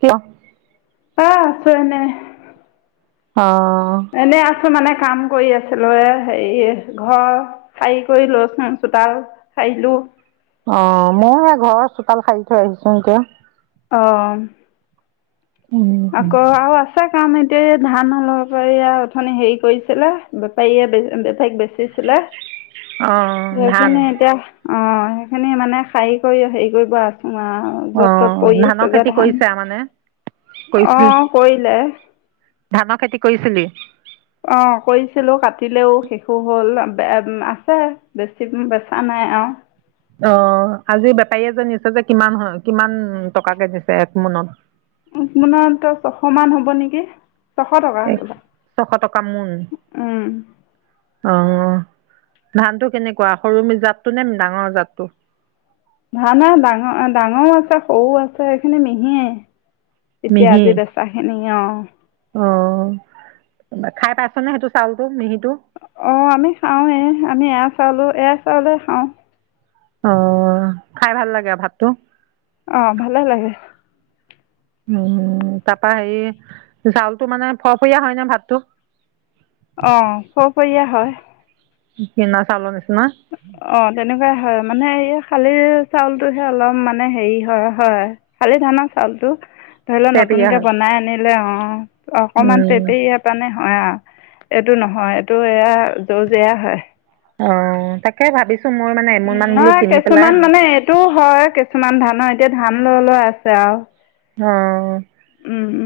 কিয়? আছে এনে। অ'। এনেই আছোঁ মানে, কাম কৰি আছিলোঁ, এ হেৰি ঘৰ সাৰি কৰি লৈছোঁ, চোতাল সাৰিলো। অ' মইও হে ঘৰৰ চোতাল সাৰি থৈ আহিছো এতিয়া। অঁ। উম আকৌ আৰু আ ছে কাম এতিয়া এই ধান অলপ এইয়া অথনি হেৰি কৰিছিলে বেপাৰীয়ে বেছি বেপাৰীক বেচিছিলে অ ধান সেইখিনি এতিয়া অ সেইখিনি মানে সাৰি কৰি হেৰি কৰিব আছো আ অ য'ত ত'ত পৰি ধানৰ আছে যে খেতি ধান। কৰিছা মানে অ কৰিছিল কৰিলে ধানৰ খেতি কৰিছিলি? অ কৰিছিলো কাটিলেও শেষো হ'ল বে আছে বেছিদিম বেচা নাই আৰু অ আজি বেপাৰীয়ে যে নিছে যে কিমান হ'ল কিমান টকাকে দিছে এক মোনত এক মোনত তো ছশ মান হ'ব নেকি ছশ টকা এক হবলা ছশ টকা মোন উম অ ধানটো কেনেকুৱা সৰু মি জাতটো নে ডাঙৰ জাতটো ধানে ডাঙৰ ডাঙৰো আছে সৰু আছে এইখিনি মিহিয়ে এতিয়া মিহি আজি বেচা খিনি অ অ খাই পাইছনে সেইটো চাউলটো মিহিটো অ আমি খাওৱেই আমি এয়া চাউলো এয়া চাউলে খাওঁ। অ খাই ভাল লাগে আৰু ভাতটো অ ভালে লাগে উম তাৰ পৰা হেৰি চাউলটো মানে ফৰফৰীয়া হয় নে ভাতটো অ ফৰফৰীয়া হয় কিনা চাউলৰ নিচিনা অ তেনেকুৱাই হয় মানে এই শালি চাউলটোহে অলপ মানে হেৰি হয় হয় খালি ধানৰ চাউল টো ধৰি লও তেৰপেৰীয়া নতুনকে হয় বনাই আনিলে অ অকমান পেৰপেৰিয়া কাৰনে হয় আ এইটো নহয় এইটো এয়া জৰজৰিয়া হয় অ তাকে ভাবিছো ময় মানে এমোন মান বোলো কিনি পেলাই টোও হয় কিছুমান ধানৰ এতিয়া ধান লৈ লৈ আছে আৰু অ উম উম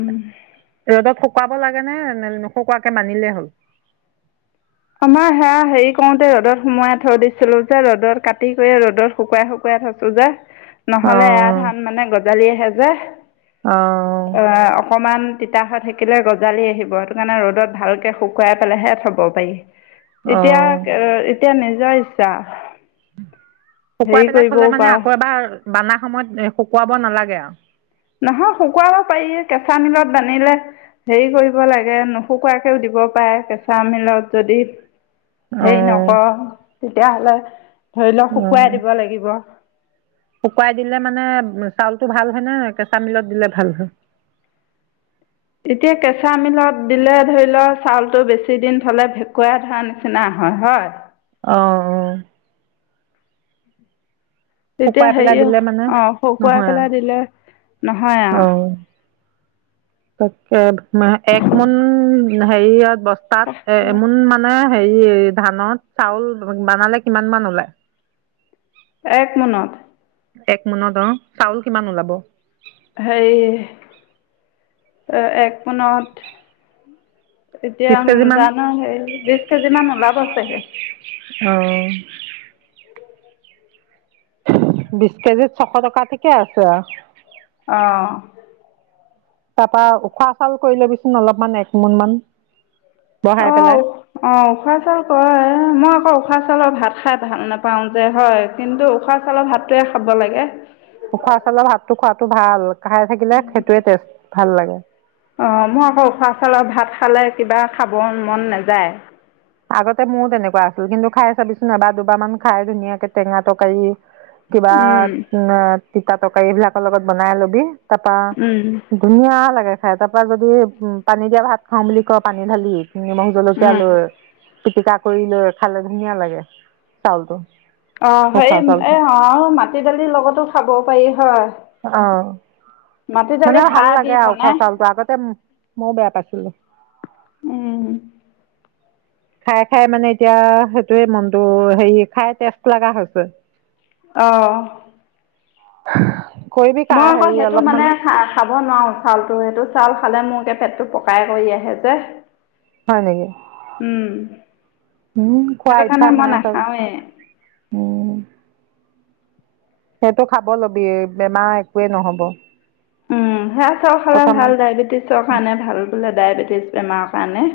ৰ'দত শুকুৱাব লাগে নে নুশুকুৱাকে বানিলেই হ'ল আমাৰ সেয়া হেৰি কৰোতে ৰ'দত সোমোৱাই থৈ দিছিলো যে ৰ'দত কাটি কৰি এ ৰ'দত শুকুৱাই শুকুৱাই থৈছো যে নহ'লে এয়া অঁ ধান মানে গজালি আহে যে অ এয়া অকণমান তিতা হৈ থাকিলে গজালি আহিব সেইটো কাৰণে ৰ'দত ভালকৈ শুকুৱাই পেলাইহে থ'ব পাৰি। এতিয়া অঁ কে এতিয়া নিজৰ ইচ্ছা হেৰি শুকুৱাই পেলাই কৰিবও থলে মানে পাৰ আকৌ এবাৰ বানা সময়ত শুকুৱাব নালাগে আৰু। নহয় শুকোৱাব পাৰি কেঁচা মিলত বানিলে হেৰি কৰিব লাগে নুশুকোৱাকেও দিব পাৰে কেঁচা মিলত যদি হেৰি অঁ নকৰ তেতিয়া হ'লে ধৰি লওক শুকুৱাই অঁ দিব লাগিব শুকুৱাই দিলে মানে উ চাউলটো ভাল হয় নে কেঁচা মিলত দিলে ভাল হয় এতিয়া কেঁচা মিলত দিলে ধৰি লওক চাউলটো বেছিদিন থ'লে ভেকুৱাই ধৰা নিচিনা হয় হয়। অ অ তেতিয়া শুকুৱাই হেৰি পেলাই দিলে মানে অ শুকুৱাই নহয় আৰু। পেলাই দিলে নহয় আ। [inaudible] অ'। তাকে একমন হেৰিঅ বস্তাত এমোন মাম মানে হেৰি ধানত চাউল বানালে কিমান মান ওলায়? এক মোনত এক মোনত অ'। চাউল কিমান ওলাব? হেৰি এক এক মোনত এতিয়া বিশ কেজি মান। জানো হেৰি বিশ কেজিমান ওলাব চাগে। অ' বিশ কেজিত ছশ টকা ঠিকে আ। অ' তাৰপা উখুৱা চাউল কৰি ল'বি চোন। অলপমান এক মোন মান অ বহাই পেলাই। অ' উখুৱা চাউল কৰে। মই আকৌ উখুৱা চাউলৰ ভাত খাই ভাল নাপাওঁ যে হয়। কিন্তু উখুৱা চাউলৰ ভাতটোৱে খাব লাগে। উখুৱা চাউলৰ ভাতটো খোৱাটো ভাল। খাই থাকিলে সেইটোৱে টেষ্ট ভাল লাগে। অ' মই আকৌ উখুৱা চাউলৰ ভাত খালে কিবা খাব মন নাযায়। আগতে মোৰো তেনেকুৱা আছিল। কিন্তু খাই চাবিচোন এবাৰ দুবাৰ মান খাই ধুনীয়াকে টেঙা তৰকাৰী কিবা উম তিতা তৰকাৰী এইবিলাকৰ লগত বনাই ল'বি তাৰপা উম ধুনীয়া লাগে খাই। তাৰপা যদি উম পানী দিয়া ভাত খাওঁ বুলি কওঁ পানী ঢালি নিম জলকীয়া উম লৈ, পিটিকা কৰি লৈ খালে ধুনীয়া লাগে চাউলটো। অ' হেই উখোৱা চাউলটো এই অ' মাটি দালিৰ লগতো খাব পাৰি হয়। অ' মাটি দালি মানে ভাল খাৰ দি লাগে আউ। উখুৱা বনাই চাউলটো আগতে মই বেয়া পাইছিলো। উম এতিয়া খাই খাই মানে এতিয়া সেইটোৱে মনটো হেৰি খাই টেষ্ট লগা হৈছে। অহ কৰিবি কা মই আকৌ হেৰি সেইটো মানে অলপমান। খাব নোৱাৰো চাউলটো, সেইটো চাউল খালে মোৰএতিয়া পেটটো পকাই কৰি আহে যে। হয় নেকি। উম উম খোৱা সেইটো কাৰণে অভ্যাস মই নাই চাগে। নাখাওৱে উম সেইটো খাব ল'বি বেমাৰ একোৱে নহ'ব। উম সেয়া চাউল খালে প্ৰথমে ভাল ডায়েবেটিছৰ কাৰণে ভাল বোলে, ডায়েবেটিছ বেমাৰৰ কাৰণে।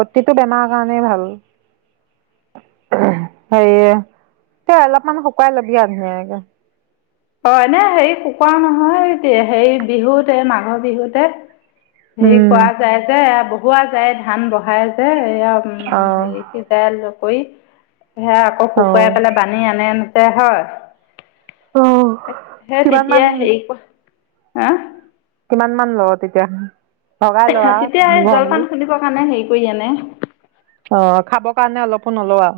প্ৰতিতো বেমাৰৰ কাৰণেই ভাল। হেৰি তে অলপমান শুকুৱাই ল'বি আৰু ধুনীয়াকে। এনে হেৰি শুকোৱাও নহয়, এ হেৰিতে বিহুতে মাঘৰ বিহুতে হেৰি উম কৰা যায় যে এয়া বহোৱা যায় ধান বহাই যে এইয়া অ' [unintelligible] কৰি সেয়া আকৌ অ শুকুৱাই পেলাই বানি আনেতে হয়। অ সেই কিমান তেতিয়া মান হেৰি [unintelligible] কিমান মান লৱ তেতিয়া ভগাই ল তেতিয়া আৰু হেৰি ঘৰ মেলি জলপান খুন্দিব কাৰণে হেৰি কৰি আনে। অ' খাবৰ কাৰণে অলপো নলৱ আ।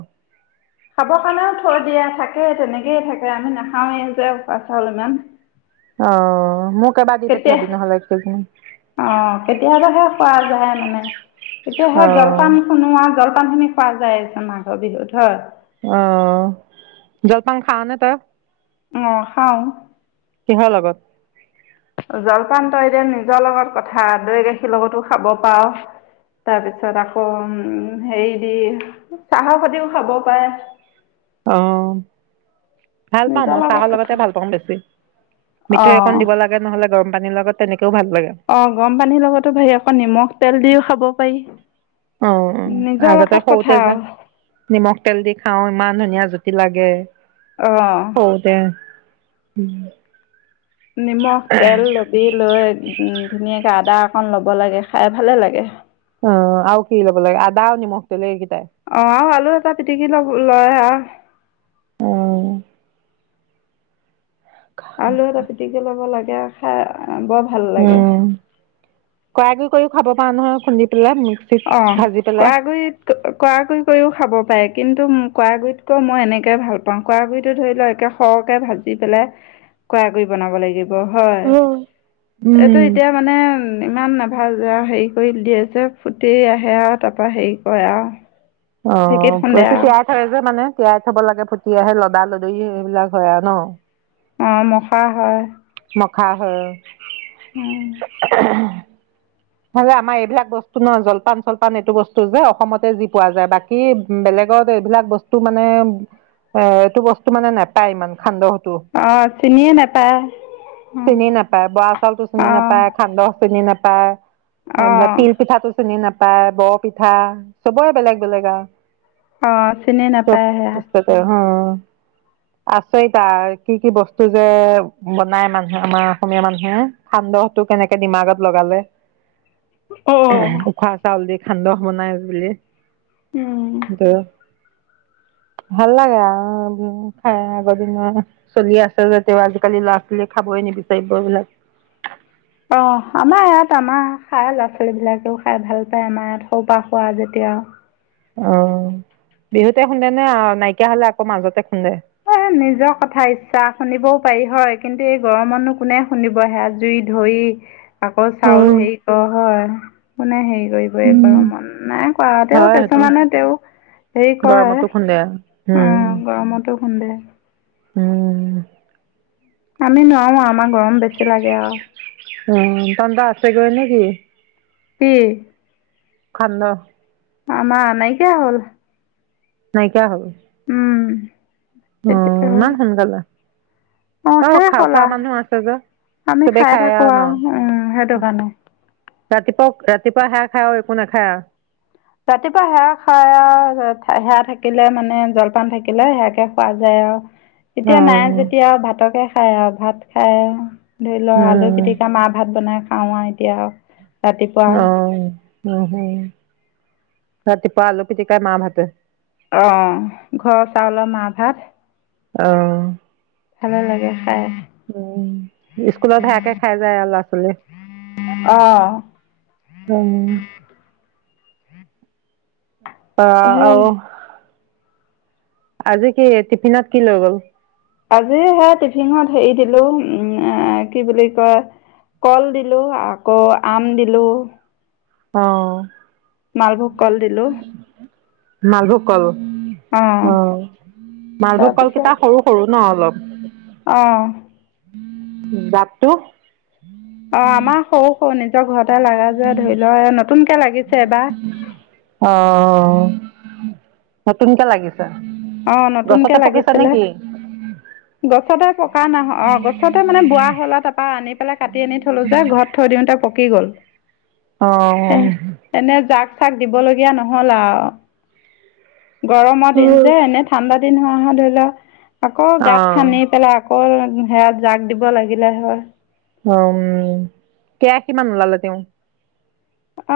খাবৰ কাৰনেও থৈ দিয়া থাকে, তেনেকেই থাকে, আমি নাখাওঁৱেই যে উখুৱা চাউল ইমান অ' মোক এইবাৰ দি পঠিয়াবি নহ'লে এক কেজি মান অ' কেতিয়াবাহে খোৱা যায় মানে। অ তেতিয়াহে জলপান খুন্দু আ। জলপানখিনি খোৱা যায় মাঘৰ বিহুত হয়। অ' জলপান খাৱ নে তই? অ খাঁও। কিহৰ লগত? জলপান তই এতিয়া নিজৰ লগত কথা, দৈ গাখীৰ লগতো খাব পাৰ। তাৰপিছত আকৌ উম হেৰি দি চাহৰ সতিও খাব পাৰে। অঁ। ভাল পাওঁ নিজৰ মই লগত চাহৰ লগতে কথা ভাল পাওঁ বেছি। মিঠৈ অঁ অকন দিব লাগ গে, নহলে গৰম পানীৰ লগত তেনেকেও ভাল লাগে। অ গৰম পানীৰ লগতো ভাই আকৌ নিমখ তেল দিও খাব পাৰি। অঁ অঁ নিজৰ আগতে লগত কথা সৰুতে যে আৰু নিমখ তেল দি খাওঁ ইমান ধুনীয়া জুতি লাগে! অঁ। সৰুতে, উম। নিমখ তেল লবি লৈ উম ধুনীয়াকে আদা অকণ ল'ব লাগে, খায় ভালে লাগে। অ আৰু কি ল'ব লাগে? আদা আৰু নিমখ, তেল এইকেইটাই। অঁ আৰু আলু এটা পিটিকি ল লয় আ। অ আলু এটা পিটিকি লব লাগে খায় বৰ ভাল লাগে উম, কৰাইগুড়ি কৰি খাব পাৰা নহয় খুন্দি পেলাই। অঁহ ভাজি পেলাই কৰাইগুড়িত কৰাইগুড়ি কৰিও খাব পাৰে। কিন্তু, কৰাইগুড়িতকৈ মই এনেকৈ ভাল পাওঁ, কৰাইগুড়িটো ধৰি লওক একে সৰকে ভাজি পেলাই কৰাইগুড়ি বনাব লাগিব হয়। উম এইটো উম। এতিয়া মানে ইমান নাভাজে আও হেৰি কৰি দিয়ে যে ফুটি আহে আও তাৰপৰা হেৰি কৰে আও। অঁ কৈতো তিয়াই যে মানে তিয়াই থব লাগে ফুটি আহে লদা লদৰি এইবিলাক হয় আও ন। অঁ মখা হয়। মখা হয়। উম, এইফালে এইবিলাক বস্তু ন, জলপান-চলপান এইটো বস্তু যে অসমতে যি পোৱা যায়, বাক কী বেলেগত এইবিলাক বস্তু মানে এ এইটো বস্তু মানে নেপায় ইমান সান্দহ অ চিনিয়ে নেপায়। অ', চিনি নেপাই, বৰা চাউলটো চিনি অ', নেপাই, সান্দহ চিনি নেপাই এইবিলাক অ', তিল পিঠাটো চিনি নেপায় বৰ পিঠা চবৰে বেলেগ বেলেগ আও। অঁ চিনি নেপায় সেইয়া। সেইটোৱে হ। আচৰিত আ কি কি বস্তু যে বনাই মানুহে আমাৰ অসমীয়া মানুহে! সান্দহটো কেনেকে দিমাগত লগালে। অ', উখোৱা চাউল দি সান্দহ বনাই বুলি, উম এইটো। ভাল লাগে আও খায় আগৰ দিনৰ চলি আছে যদিও আজিকালি লৰা-ছোৱালী খাবই নিবিচাৰিব এইবিলাক। অহ আমাৰ ইয়াত আমাৰ খায় ল'ৰা ছোৱালী বিলাকেও খায় ভাল পায় আমাৰ ইয়াত সৰু পা খোৱা যেতিয়া। অঁ বিহুতে খুন্দে নে নাইকিয়া হলে আকৌ মাজতে খুন্দে? এই নিজৰ কথা ইচ্ছা খুন্দিবও পাৰি হয়। কিন্তু এই গৰমত নো কোনে খুন্দিব হেয়া? জুই ধৰি, আকৌ চাউল উম হেৰি কৰ হয়, কোনে হেৰি কৰি বই উম। কৰিব মন নাই কৰা। তেও হয় সেইটো কিছুমানে তেওঁ হেৰি কৰে। দিয়া। উম। অঁ গৰমতো খুন্দে। উম আমি নোৱাৰো আমাৰ গৰম বেছি লাগে আউ। অ চন্দ্ৰ আছে গৈ নেকি? উম খন্দ আমাৰ নাইকিয়া হ'ল। নাইকিয়া হ'ল। উম তেতিয়া অ', ইমান সোনকালে। অঁ অ', শেষ খাৰ হ'ল খোৱা আৰু মানুহ আছে যে, আমি চবে খাই থাকো আৰু উম সেইটো ন। কাৰণে ৰাতিপুৱা, ৰাতিপুৱা সেয়া খাই আৰু একো নাখাই আ। ৰাতিপুৱা সেয়া খাই আৰু সেয়া থাকিলে মানে জলপান থাকিলে সেয়াকে খাওঁ যাই আউ। অ এতিয়া নাই যেতিয়া আৰু ভাতকে খাই আৰু ভাত খাই। ধৰি ল আলু উম। পিটিকা, মাৰ ভাত বনাই খাওঁ আৰু এতিয়া। ৰাতিপুৱা অ' ৰাতিপুৱা আলু পিটিকা, মা ভাতে। অ', ঘৰ চাউলৰ মা ভাত। অ' ভালে লাগে খাই। উম, স্কুলত সেয়াকে খাই যায় আৰু ল'ৰা, ছোৱালী। অঁ উম অ' সেই আৰু আজি কি টিফিন'ত কি লৈ গ'ল? আজি হে টিফিন'ত হেৰি দিলো উম এ কি বুলি কয় কল দিলোঁ আকৌ, আম দিলোঁ। অ' মালভোগ কল দিলোঁ। মালভোগ কল অঁ অ, মালভোগ কল তাৰপিছত কেইটা সৰু সৰু ন অলপ। অ' জাতটো। অ, আমাৰ সৰু সৰু নিজৰ ঘৰতে লাগা যে ধৰি ল নতুনকে লাগিছে এবাৰ। অ, নতুনকে লাগি অ, নতুনকে লাগিছিলে। গছতে পকা নহ অ', গছতে মানে বুঢ়া হ'ল তাপা মানে আনি পেলাই কাটি আনি থলো যে, ঘৰত থৈ দিওঁতে পকি গ'ল। অ অ এ এনে জাক চাক দিবলগীয়া নহ'ল আৰু, গৰমৰ দিন। যে এনে ঠাণ্ডা দিন হোৱা হয় ধৰি ল, আকৌ অ গাঁত খান্দি পেলা কল সেয়া জাগ দিব লাগিলে হয়। অউম, কেআশী মান ওলালে তেউ।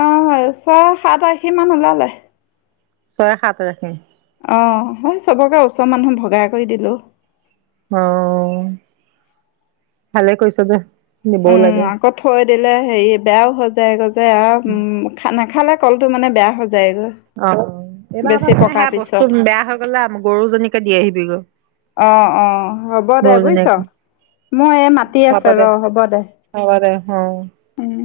অ' ছয়, সাত, আশী মান ওলালে। ছয়, সাত আশী অ', হয় চবকে ওচৰ মানুহ ভগাই কৰি দিলোঁ। অ', ভালে কৰিছ দে, দিবও উম লাগে। আকৌ থৈ দিলে হেৰি বেয়াও হৈ যায়গৈ যে আৰু উম। খা, নাখালে কলটো মানে বেয়া হৈ যায়গৈ। অ এইবাৰ আমাৰ বেছি মানে পকাৰ সেয়া পিছত বস্তু বেয়া হৈ গ'লে আম গৰুজনীকে দি আহিবি গৈ। অঁ অঁ, হ'ব দে বুইছ, গৰুজনীক মই এই মাতি আছে ৰ, হ'ব দে। হ'ব দে হঁ। উম'।